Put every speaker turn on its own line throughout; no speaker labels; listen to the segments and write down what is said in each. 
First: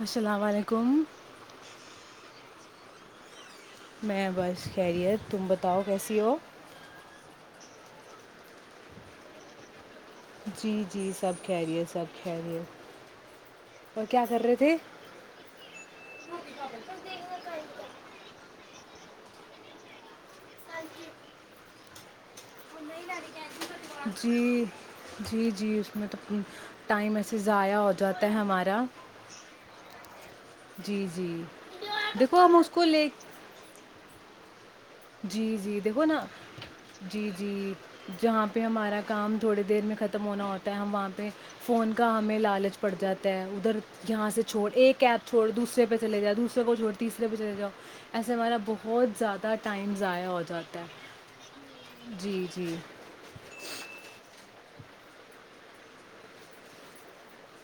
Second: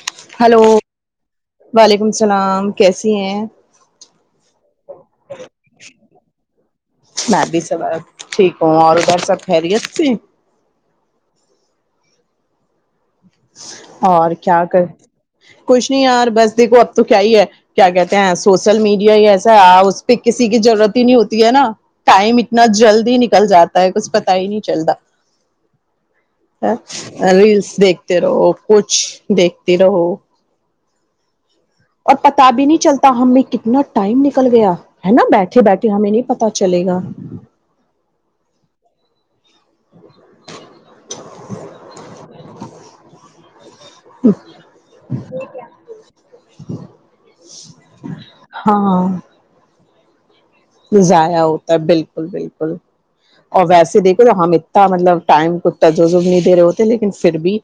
السلام
ہلو
علیکم
وعلیکم السلام کیسی ہیں
میں بس خیریت تم بتاؤ کیسی ہو
میں بھی سب ٹھیک ہوں اور ادھر سب خہریت سے
جی جی سب کہہ رہی ہے سب کہہ رہی ہیں
اور کیا کر کچھ نہیں یار بس دیکھو اب تو کیا ہی ہے کیا کہتے ہیں سوشل میڈیا یہ ایسا آ پ کسی کی ضرورت ہی نہیں ہوتی ہے نا ٹائم اتنا جلدی نکل جاتا ہے کچھ پتا ہی نہیں
جی
چلتا
جی جی اس میں تو ٹائم ایسے
ریلس
ضائع ہو
دیکتے
جاتا ہے
رہو
ہمارا
کچھ دیکھتی رہو ہ [inaudible]
جی جی
اور
دیکھو
پتا
ہم
بھی
اس
نہیں
کو لے
چلتا ہمیں کتنا ٹائم ن نکل گیا ہے نا
جی
بیٹھے
جی
بیٹھے
دیکھو
ہمیں
نا
نہیں پتا چلے گا
جی جی جہاں پہ ہمارا کام تھوڑی دیر میں ختم ہونا ہوتا ہے ہم وہاں پہ فون کا ہمیں لالچ پڑ جاتا ہے ادھر یہاں سے چھوڑ ایک ایپ چھوڑ دوسرے پہ چلے جاؤ دوسرے کو چھوڑ تیسرے پہ چلے جاؤ ایسے ہمارا
ہاں
بہت زیادہ ائم جا ہو جاتا ہے
ضائع ہوتا ہے بالکل
جی
بالکل
جی
اور ویسے دیکھو تو ہم مطلب ٹائم کو تجزب نہیں دے رہے ہوتے لیکن پھر بھی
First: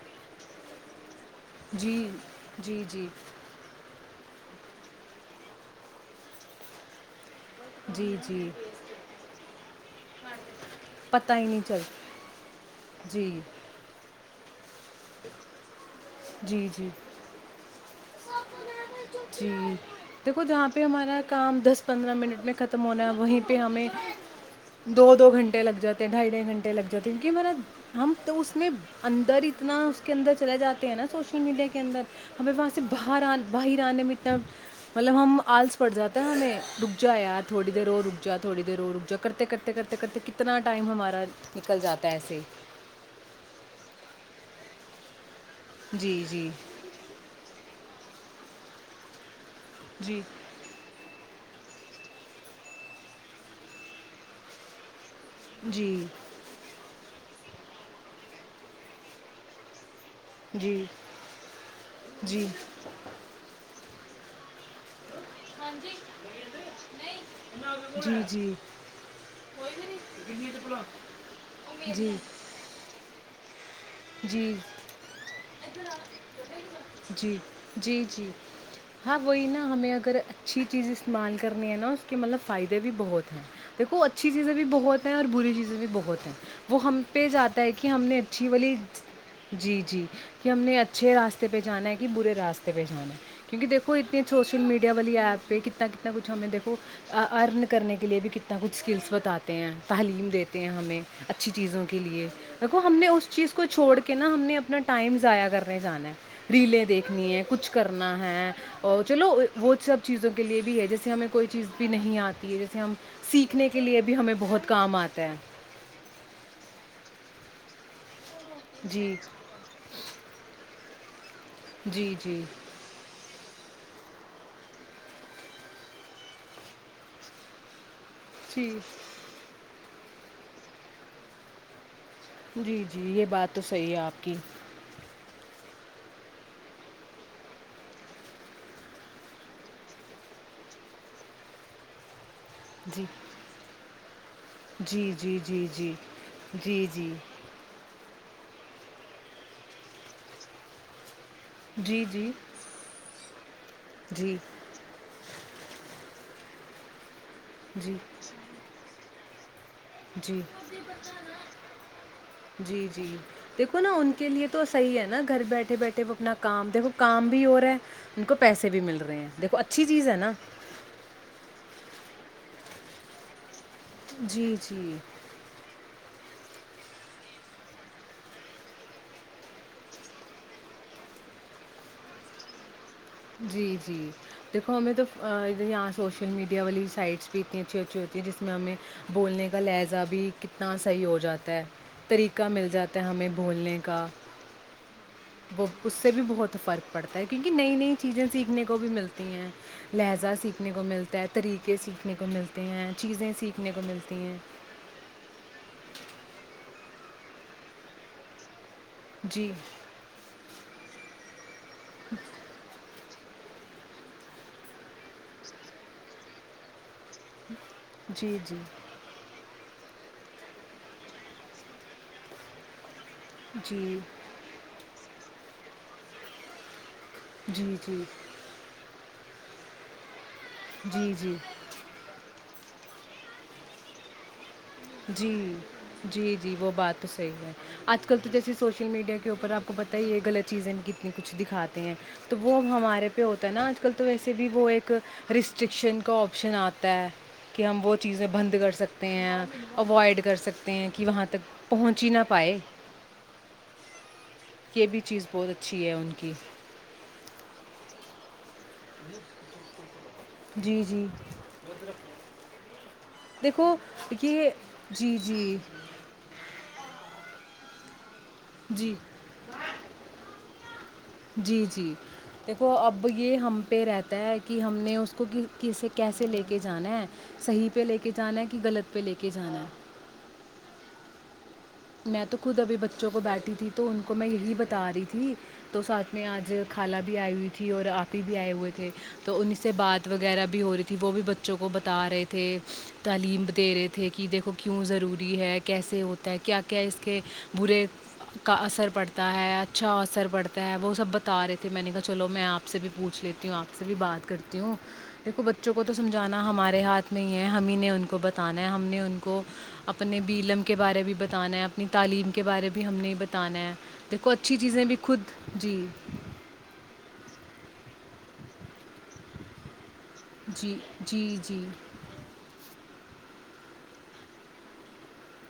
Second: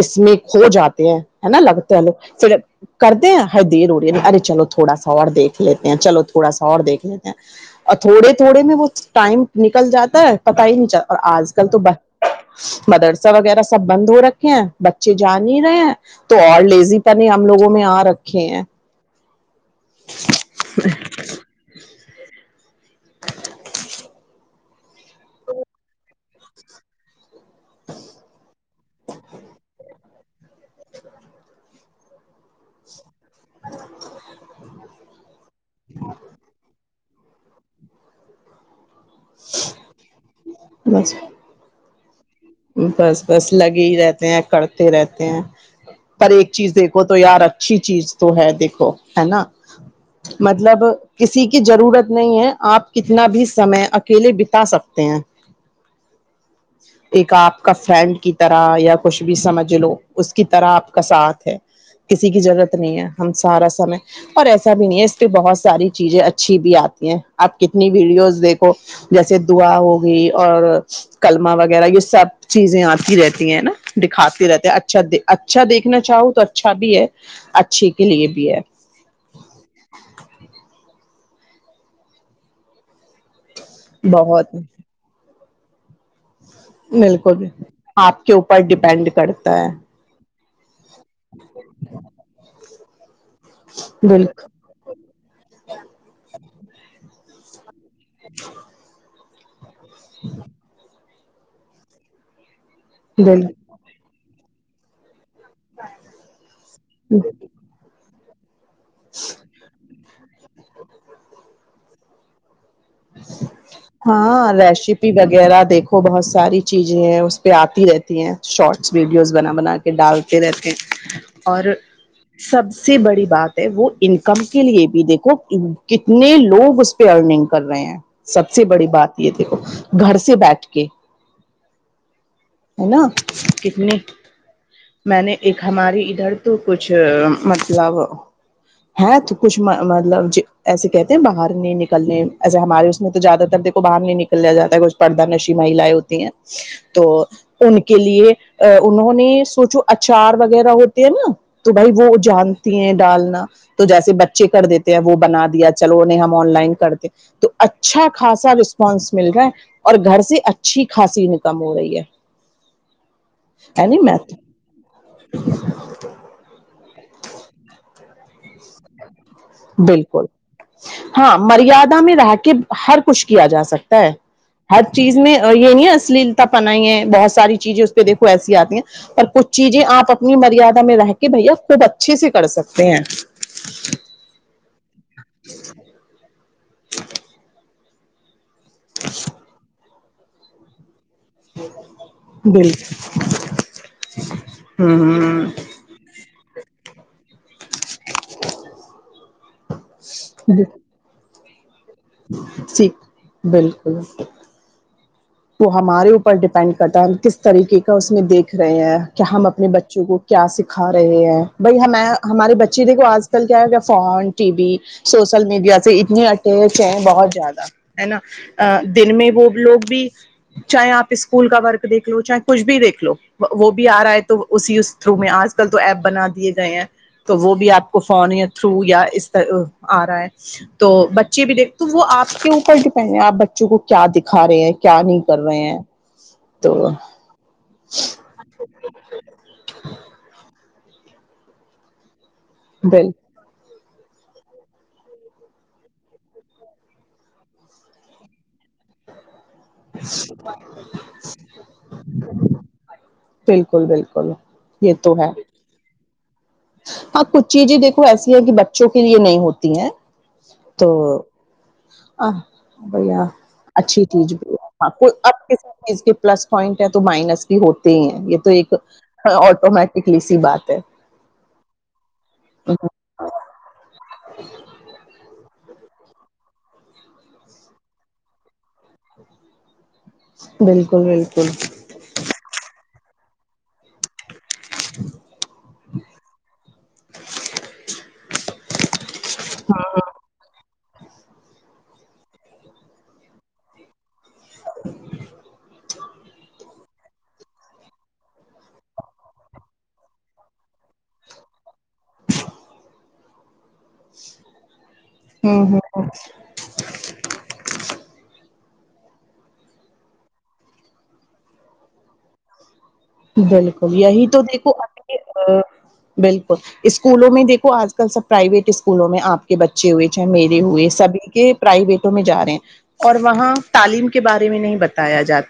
اس میں کھو جاتے ہیں ہےا لگتا ہے
جی
واللو پا
جی جی
کرتے ہیں دیر اڑی ار چلو تھوڑا سا اور دھ لیتے ہیں چلو تھوڑا سا اور دیکھ لیتے ہیں اور
جی
تھوڑے
جی
تھوڑے میں وہ ٹائم نکل جاتا ہے پت ہی نہیں چلتا اور
پتہ ہی
آج
نہیں
کل تو
چل
مدرسہ
جی
وغیرہ سب بند ہو رکھتا بچے جان ہی رہے ہیں تو اور
جی جی
لیزی پنے ہم لوگوں میں آاں رکھ رھے ہیں
جی دیکھو جہاں پہ ہمارا کام دس پندرہ منٹ میں خم ختم ہونا وہیں پہ ہمیں دو دو گھنٹے لگ جاتے ڈھائی ڈھائی گنٹے لگ جاتے کہ میرا ہم تو اس نے اندر اتنا اندر چلے جاتے ہیں نا سوشل میڈیا کے اندر ہمیں وہاں سے باہر آنے باہر آنے میںتب مطلب ہم آلس پڑ جاتا ہے ہمیں ڈ [inaudible] جو کرتے کرتے کرتے کرتے کتنا ٹائم
بس
ہمارا نکل جاتا تیسے
بس بس لگے ہی رہتے ہیں کرتے رہتے ہیں
جی
پر
جی
ایک چیز دیکھو تو یار اچھی چیز تو ہے دیکھو ہے نا
جی
مطلب کسی کی ضرورت نہیں ہے آپ کتنا بھی سمے اکیلے بتا سکتے ہیں
جی
ایک آپ کا فرینڈ کی طرح یا کچھ بھی سمجھ لو اس کی طرح
جی
آپ کا ساتھ ہے کسی کی ضرورت نہیں ہے ہم سارا سمے اور ایسا بھی نہیں ای پھر بہت ساری چیزیں اچھی بھی آتی ہیں آپ کتنی
جی
ویڈیوز دیکھو جیسے دعا ہوگی اور کلملمہ وغیرہ
جی
یہ
جی
سب چیزیں آپ کی رہتی ہیں ہے نا دکھاتے
جی جی
رہتے ہیں اچھا اچھا دیکھنا چاہوں تو اچھا بھی ہے
جی
اچھے
جی
کے لیے
جی
بھی ہے
ہاں وہی نا ہمیں اگر اچھی چیز استعمال کرنی ہے نا اس کے مطلب فائدے بھی بہت ہیں دیکو اچھی چیزیں
بہت
بھی بہت ہیں اور بری چیزیں بھی بہت ہیں وہ ہم پہ ج
بالکل
آاتتا ہے کہ ہم نے
آپ کے
اچھی
اوپر
والی
ڈپینڈ کرتا ہے
جی جی کہ ہم نے اچھے راستے پہ جانا ہے کہ برے راستے ک بھیج میں نے کیونکہ دیکو اتنی
بالکل
سوشل میڈیا والی ایپ پ کتنا کچھ ہمیں دیکو ارن کرنے کے لیے بھی کتنا کچھ اسکلس بتاتے ہیں ت ہیں تعلیم دیتے ہیں ہمیں اچھی چیزوں کے لیے دیکو ہم نے اس چیز کو
بالکل
چھوڑ کے نہا ہم نے نہ ائم ضاع کرنے جانا ہے ریلیں دیکھنی ہے کچھ کرنا ہے ہاں اورو چلو وہ سب چیزوں کے لیے بھی ہے جیسے ہمیں کوئی چیز بھی نہیں آتی ہے جیسے ہم سیکھنے کے لیے بھی ہمیں
ہاں
بہت کام
ریسیپی
آتا ہے
وغیرہ دیکھو بہت ساری چیزیں ہیں پہ آتی رہتی ہیں شارٹس
جی
ویڈیوز بنا بنا کے ڈالتے رہتے ہیں ہ اور
جی جی
سب سے بڑی بات وہ انکم کے لیے بھی دیکھو کتنے لوگ اس پہ ارننگ کر رہے ہیں سب سے
جی
بڑی بات یہ دیکھو گھر سے بیٹھ کے
جی
ہے
جی
نا
یہ بات تو صحیح ہے
کتنی
آپ کی
میں نے ایک ہماری ادھر تو کچھ مطلب ہے تو کچھ مطلب ایسے کہتے ہیں باہر نہیں نکلنے ایسے ہمارے اس
جی
میں تو زیادہ تر دیکھو باہر نہیں نکل لیا جاتا ہے کچھ
جی
پردہ
جی
نشی
جی جی
مہیلائیں ہوتی ہیں
جی
تو
جی
ان کے لیے ا انہوں نے سوچو اچار وغیرہ ہوتے ہیں نا [inaudible] تو بھائی وہ
جی
جانتی ہیں ڈالنا تو جیسے
جی جی
بچے کر دیتے ہیں وہ بنا دیا چلو انیں ہم [inaudible] آن لائن کرتے [inaudible] تو
جی
اچھا خاصا رسپانس [inaudible] مل رہا ہے [inaudible] سے
جی
اچھی خاصی انکم ہو رہی ہے
جی جی دیکھو
ہے
نا
ن
ان
میں
کے لیے تو صحیح ہے نا گھر بیٹھے بیٹھے وہ اپنا کام دیکھو [inaudible] کام بھی ہو رہا ہے ان کو پیسے بھی مل رہے ہیں [inaudible] چیز ہے
بالکل
نا
ہاں مریاد [inaudible] میں رہ کے ہر کچھ کیا جا سکتا
جی
[inaudible] ہر
جی
چیز میں یہ نہیں ہے اصلی [inaudible] پنائی ہے بہت ساری چیزیں اس پہ دیکھو ایسی آتی ہیں پر کچھ چیزیں آپ اپنی مریادا میں رہ کے بھیا خوب اچھے سے کر سکتے ہیں [inaudible]
جی جی [inaudible] دیکو ہمیں تو [inaudible] یہاں سوشل میڈیا [inaudible] والی سائڈ بھی ات اچھی اچھی ہوتی ہے جس [inaudible] ہمیں بولنے کا لہذا [inaudible] بھی کتنا صحیح ہو ج [inaudible] جاتا ہے طریقہ مل
بالکل
جاتا ہے ہمیں بولنے کا
ہ
[inaudible] وہ اس سے بھی بہت فرق [inaudible] پڑھتا ہے بھی [inaudible] نئی نئی چیزیں سیکھنے کو بھی ملتی ہیں لہجا سیکھنے کو ملتا ہے طریقہ [inaudible] یں سیکھنے کو ملتے ہیں
ٹھیک
چیزیں سیکھنے کو
بالکل
ملتی ہیں [inaudible]
وہ ہمارے اوپر ڈیپینڈ کرتا ہے ہم کس طریقے کا اس میں دیکھ [inaudible] رہے ہیں کہ ہم
جی،
اپنے بچوں کو کیا سکھا رہے ہیں بھائی ہمیں ہمارے بچے دیکھو آج [inaudible] کل کیا ہو گ phone T V social media سے اتنے اٹیچ ہیں بہت زیادہ [inaudible] ہے
جی، جی،
نا دن میں وہ لوگ [inaudible] بھی [inaudible] چاہے آپ اسکول کا ورک دیکھ لو چاہے کچھ بھی دیکھ لو [inaudible] وہ بھی
جی،
آ رہا ہے تو اسی [inaudible] تھرو میں آج کل تو ایپ بنا دیے گئے ہیں [unintelligible] تو وہ بھی
جی،
آپ کو
جی،
فون تھرو یا اس [unintelligible] آ رہا ہے [unintelligible] تو
جی، جی۔
بچے بھی دیکھ تو وہ آپ کے اوپر [unintelligible] پر ڈیپینڈ ہے آپ بچوں کو کیا دکھا رہے ہیں کیا نہیں
ہ
کر رہے ہیں
جی جی وہ
تو
بات صحیح ہے آج کل تو جیے سوشل میڈیا کے اوپر آپ کو پتا ہی یہ غط چیز ہے کی اپنے کچھ دکھاتے ہیں تو وہ اب ہمارے
بل
پہ ہوتا ہے نا آج کل تو ویسے بھی وہ ایک رسٹرکشن کا آپشن آتا ہے کہ ہم وہ چیزیں بند کر سکتے ہیں اوائڈ کر سکتے ہیں کہ وہاں تک پہنچ ہی نہ پائے
بالکل بالکل
یہ بھی
تو
چیز
ہے
بہت اچھی ہے ان کی کی
ہاں کچھ چیزیں دیکو ایسی ہے کہ بچ بچوں کے لیے نہیں ہوتی ہیں
جی،
تو
جی،
بھیا
دیکھو
اچھی چیز
یہ
بھی ہ کوئی
جی،
اب
جی،
کسی چیز کے پلس پوائنٹ ہے تو مائنس ہوتی ہیں یہ تو ایک
جی۔
آٹومیٹکلی سی بات ہے
جی جی دیکھو اب یہ ہم پہ رہتا ہے کہ ہم نے اس کو کس کیسے لے کے جانا ہے صحیح پہ لے کے جانا ہے کہ غلط پہ لے کے جانا ہے
بالکل بالکل
میں تو خود ابھی بچوں کو بیٹھی تھی تو ان کو میں یہی بتا رہی تھی تو ساتھ میں آج کھالا بھی ائی ہوئی تھی اور اپی بھی ائی ہوئی کہ تو انہیں سے بات وغیرہ بھی ہو رہی تھی وہ بھی بچوں کو بتا رہے تھے تعلیم دے رہے تھے کہ دیکھو کیوں ضروری ہے کیسے ہوتا ہے کیا کیا اس کے برے کا اثر پڑتا ہے اچھا اثر پڑتا ہے وہ سب بتا رہے تھے میں نے کہا چلو میں آپ سے بھی پوچھ لیتی ہوں آپ سے بھی بات کرتی ہوں دیکھو
ہ
بچوں کو تو
ہ
سمجھانا ہمارے ہاتھ نہیں ہے ہم ہی نے ان کو بتانا ہے ہم نے ان کو اپنے بیلم کے بارے بھی بت تانا ہے اپنی تعلیم کے بارے میں
بالکل یہی تو دیکھو
بھی خود
اپنے
جی
بالکل اسکولوں میں دیکھو آج کل سب پرائیویٹ اسکولوں میں آپ کے بچے بچے ہوئے چاہے میرے
جی
ہوئے سبھی
جی
کے
جی
پرائیویٹوں میں جا رہے ہیں اور وہاں تعلیم کے بارے میں نہیں بتایا جاتا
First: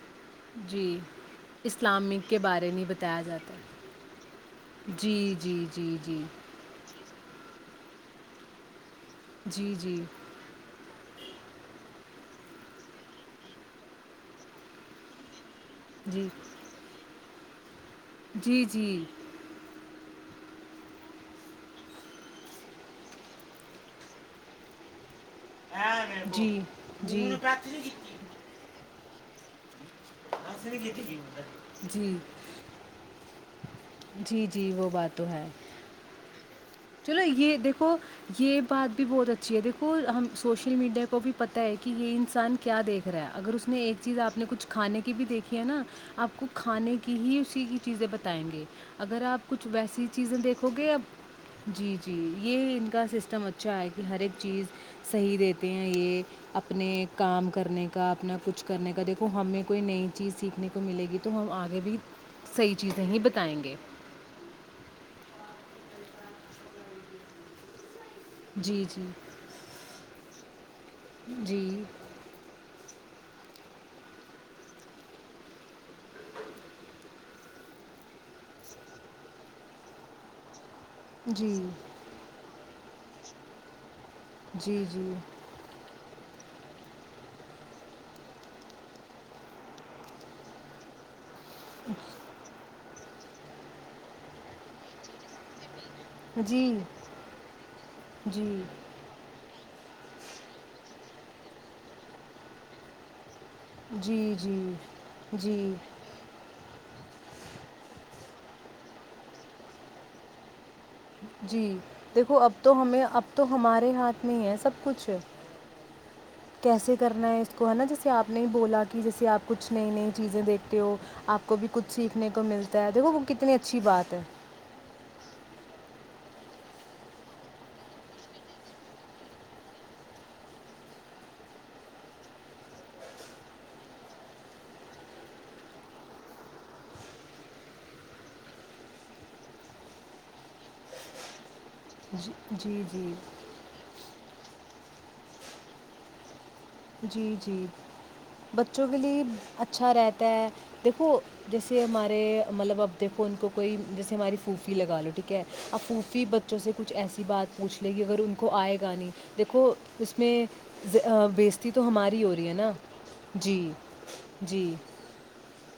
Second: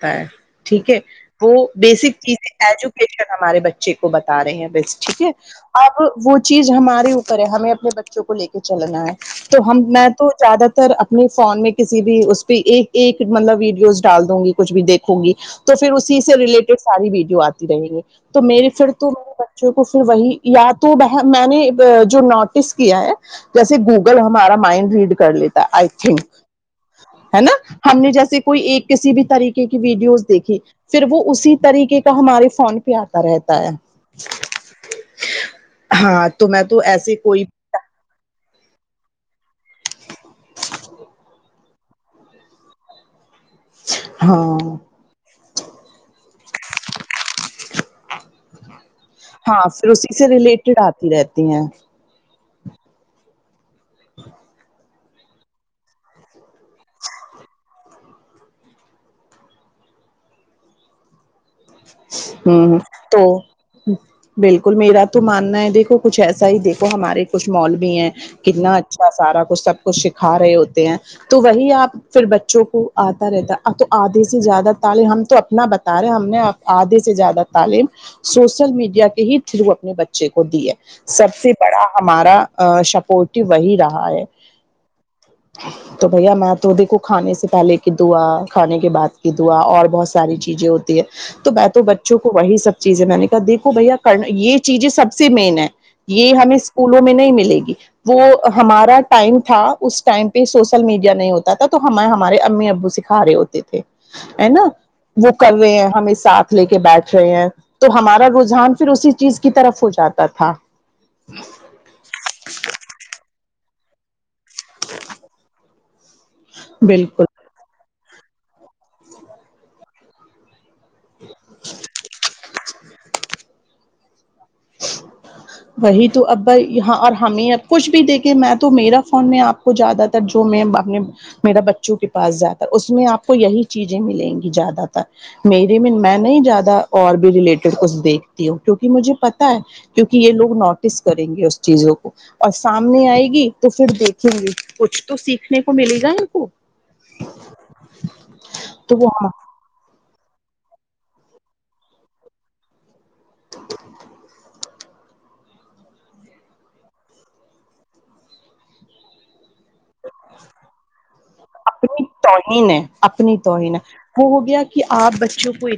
جی
ٹھیک ہے وہ بیسک
اسلامک کے
چیزیں
بارے میں بتایا
ایجوکیشن
جاتا
ہمارے بچے کو بتا رہے ہیں بیسٹ ٹھیک ہے
جی جی جی
اب
جی
وہ چیز ہمارے اوپر ہے ہمیں اپنے بچوں کو لے کے چلنا ہے تو
جی
ہم
جی
میں تو زیادہ تر اپنے فون میں کسی بھی اس پہ ایک ایک مطلب ویڈیوز ڈال دوں گی کچھ بھی دیکھوں گی تو پھر اسی
جی
سے ریلیٹیڈ ساری ویڈی ات ج دیںے تو
جی
میرے پھر
جی
تو میرے بچوں کو وہی یا تو میں نے جو نوٹس کیا ہے جیسے گوگل ہمارا مائنڈ ریڈ کر لیتا آئی تھنک
جی جی
ہے نا
پرارتھنا کی
ہم نے
تھی
جیسے کوئی ایک کسی بھی طریقے کی ویڈیوز دیکھی
آسن کی
پھر
تھی
وہ اسی طریقے کا
جی
ہمارے سون پہ آتا رہتا ہے
جی جی وہ بات تو ہے
ہاں تو میں تو ایسے
چلو
کوئی
یہ دیکھو یہ بات بھی بہت اچھ جی دیکھو ہم سوشل میڈیا کو بھی پتتا ہے کہ یہ انسان کیا دیکھ رہا ہے اگر اس نے ایک چیز آپ نے
ہاں
کچھ کھانے کی بھی دیکھ ہے نا آپ کو کھانے کی ہی اسی چیزیں بتائیں گے اگر آپ
ہاں
کچھ
پھر
ویسی
اسی سے
چیزیں دیکھو
ریلیٹڈ
گے
آتی رہتی ہیں
جی جی یہ ان کا سسٹم اچھا ہے کہ ہر ایک چیز صحیح دیتے ہیں یہ اپنے کام کرنے کا اپنا کچھ کرنے کا دیکھو ہمیں کوئی نئی چیز سیکھنے کو ملے گی تو ہم آ
ہ تو
گے
بالکل میرا تو ماننا ہے دیکھو کچھ ایسا ہی دیکھو ہمارے کچھ مال بھی ہیں کتنا
جی جی
اچھا سارا کچھ سب کچھ سکھا رہے ہوتے ہیں تو
جی
وہی آپ پھر بچوں کو آتا رہتا اب تو آدھھی سے زیادہ تعلیم ہم تو اپنا بتا رہے ہم نے آدھے سے زیادہ تعلیم سوشل میڈیا کے ہی تھرو اپنے بچے کو دی ہے سب سے
جی
بڑا ہمارا شپورٹو وہی رہا عا ہے
جی جی
تو بھیا میں تو دیکھوں کھانے سے پہلے کی دعا کھانے کے بعد کی دعا اور بہت ساری چیزیں ہوتی ہے تو میں تو بچوں کو وہی سب چیزیں میں نے کہا دیکھو بھیا کر یہ چیزیں سب سے مین ہے یہ ہمیں
جی
اسکولوں میں نہیں ملے گی وہ
جی
ہمارا ٹائم تھا اس ٹائم پہ سوشل میڈیا نہیں ہوتا تھا تو ہمیں ہمارے امی ابو سکھا رہے ہوتے تے
جی
تھے ہے نہ
جی
وہ کر رہے
جی
ہیں ہم ساتھ لے کے بیٹھ رہے ہیں تو ہمارا رجحان پھر اسی چیز کی طرف ہو جاتا تھا
جی دیکھو اب تو ہمیں اب تو ہمارے ہاتھ نہیں ہے سب کچھ کیسے کرنا
بالکل
ہے اس کو ہے نہ جیس کہ آپ نے بولا کہ جیسے آپ کچھ نئی نئی چیزیں دیکھ تے ہو آپ کو بھی کچھ سیکھنے کو ملتا دیکھو وہ کتنی اچھی بات ہے
وہی تو ابا یہاں اور ہمیں اب کچھ بھی دیکھیں میں تو میرا فون میں آپ کو زیادہ تر جو میں اپنے میرا بچوں کے پاس جاتا اس میں آپ کو یہی چیزیں ملیں گی زیادہ تر میرے میں میں نہیں زیادہ اور بھی ریلیٹڈ کچھ دیکھتی ہوں کیوںکہ مجھے پ تا ہے کیونکہ یہ لوگ نوٹس کریں گے اس چیزوں کو
جی
اور
جی
سامنے
جی
آئے گی تو پھر دیکھ کچھ تو سیکھنے کو ملے گا ان کو
جی جی بچوں کے
تو وہ
لیے اچھا رہتا تو دیکھو جیسے ہمارے مطلب اب دیکھو ان کو کوئی جیسے ہماری پھو فی لگا لو ٹھیک ہے اب پھوپی بچوں سے کچھ ایسی بات پوچھ لے کہ اگر ان کو آئے گا نہیں دیکھو اس میں بے عز
اپنی توہین ہے اپنی توہین ہے وہ ہو گیا
جی
کہ آپ بچوں کو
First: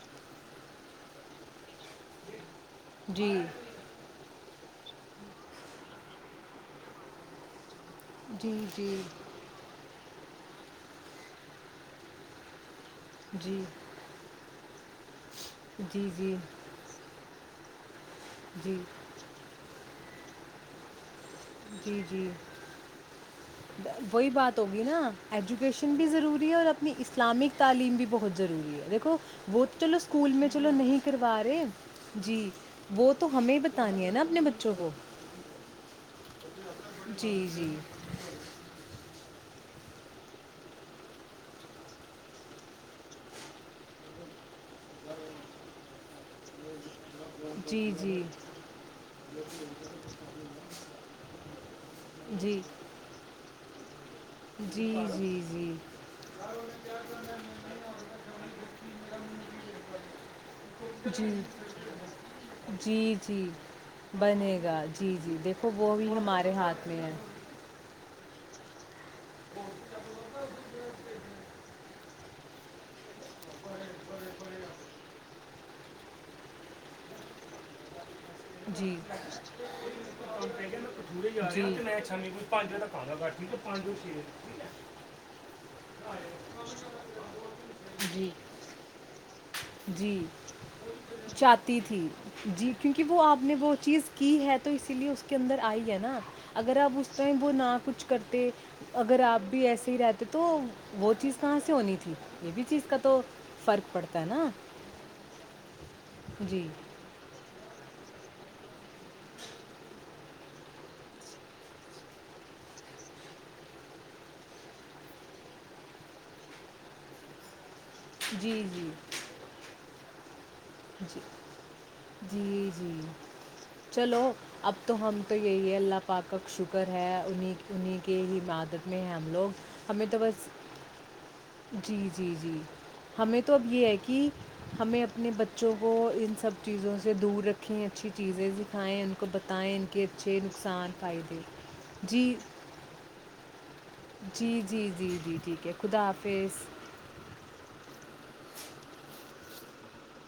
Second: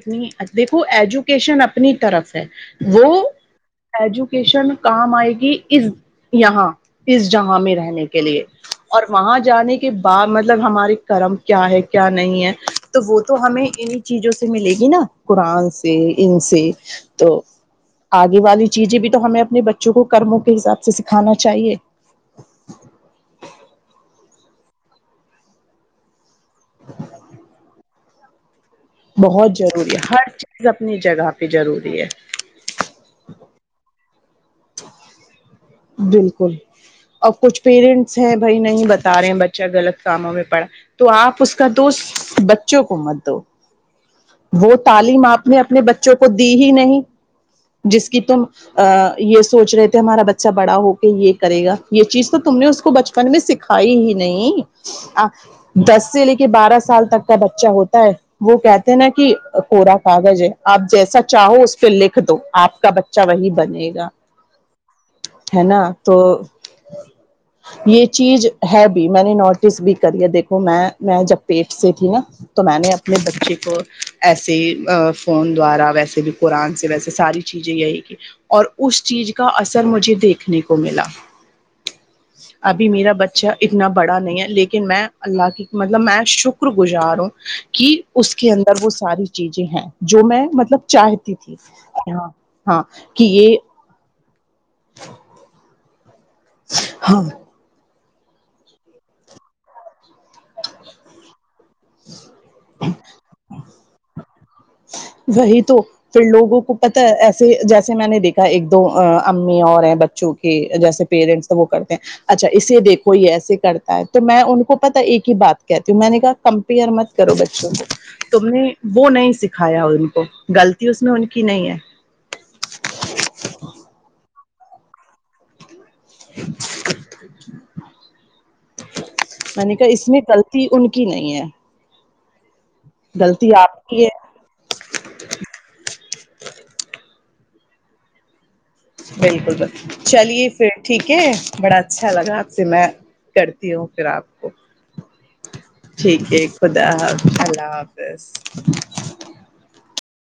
دیکھو ایجوکیشن اپنی طرف ہے وہ
جی
ہوتا ہے جو ٹیوشن کام آئے گی اس یہاں اس جہاں میں رہنے کے لیے
جی جی
اور وہاں جانے کے کہ بعد مطلب ہمارے کرم کیا ہے کیا نہیں ہے تو وہ تو
جی
ہمیں انہیں چیزوں سے ملے گی جی نہ قرآن سے
جی جی
ان سے تو آگے والی
جی
چیزیں بھی تو ہمیں اپنے بچے کرموں کے حساب سے سکھانا چاہیے
جی جی وہی بات ہوگی نا ایجوکیشن بھی ضروری اور اپنی اسلامک تعلیم بھی بہت بہتضروری ہے دیکھو
بہت
وہ
ضروری
چلو
ہے ہر
اسکول میں
چیز
چلو
اپنی
نہیں
جگہ
کروا
پہ
رہے
ضروری ہے
جی وہ تو ہمیں ہی بتانی ہے نا اپنے بچوں کو
بالکل
جی
اب کچھ
جی
پیرنٹس ہیں بھائی نہیں بتا رہے ہیں بچے اچھا غلط کاموں میں پڑا تو آپ اس کا دوست بچوں کو مت دو وہ تعلیم آپ نے اپنے بچوں کو دی ہی نہیں
جی
جس کی
جی
تم یہ سوچ رہے تھے ہمارا ب ڑا ہو کے یہ کرےا یہ چیز تو تم
جی
نے اس کو بچپن میں سکھائی ہی
جی جی جی
نہیں دس سے لے کے بارہ سال تک کا بچہ ہوتا ہے وہ کہتے ہیں نا کہ کوورا کاغذ ہے آپ جیسا
جی
چاہو اس پہ لکھ دو آپ کا
جی
بچہ
جی
وہی بنے گا
بنے گا جی جی
ہے
دیکھو
نا
وہ بھی
تو
ہمارے ہاتھ میں ہے
یہ چیز ہے بھی میں نے نوٹس بھی کر ہے دیکھو میں میں جب پیٹ سے تھی نا تو میں نے اپنے بچے کو ایسے فون دوارا ویسے بھی قرآن سے ویسے ساری چیزیں یہی کی اور
جی
اس چیز کا اثر مجھے دیکھنے کو ملا ابھی میرا بچہ اتنا بڑا نہیں ہے لیکن میں اللہ کی مطلب میں شکر گزار ہوں کہ
جی
اس کے اندر وہ ساری چیز جی ہیں جو
جی
میں مطلب چاہتی تھی ہاں
جی
ہاں
کیونکہ وہ
کہ
آپ نے
یہ
وہ چیز کی ہے تو اسی لیے اس کے اندر آئی ہے نا اگر آپ اس
ہاں
ائم وہ نہ کچھ کرتے اگر آپ بھی ایسے ہی رہتے تو وہ چیز کہاں سے ہونی تھی یہ بھی چیز کا تو فرق پڑا نا
وہی تو پھر لوگوں
جی
کو پتا ایسا جیسے میں نے دیکھا ایک دو امی اور ہیں بچوں کے جیسے پیرنٹس وہ کرتے ہیں اچھا اسے دیکھو یہ ایسے کرتا ہے تو میں ان کو پتا ایک ہی بات کہتی ہوں میں نے کہا کمپیئر مت کرو بچوں کو تم نے
جی جی
وہ نہیں سیکھا [inaudible]
جی جی جی چلو اب تو ہم تو یہی ہے اللہ پاک کا شکر ہے انہیں انہیں کے ہی عادت میں ہیں ہم لوگ
میں نے کہا
ہمیں
اس
تو
میں
بس
غلطی ان کی نہیں ہے
جی جی جی ہمیں
غلطی
تو اب
آپ
یہ ہے
کی
کہ ہمیں اب نی بت [inaudible] بچوں کو ان سب چیزوں سے دور رکھیں اچھی چیزیں سکھائیں، ان کو
بالکل
بتائیں ان کے
بالکل
اچھے
چلیے پھر
نقصان،
ٹھیک ہے
فائدے۔
بڑا اچھا
جی،
لگا آپ سے میں کرتی ہوں پھر آپ کو
جی، جی، جی، جی، ٹھیک ہے، خدا
ٹھیک ہے
حافظ۔
خدا حا اللہ بس [inaudible]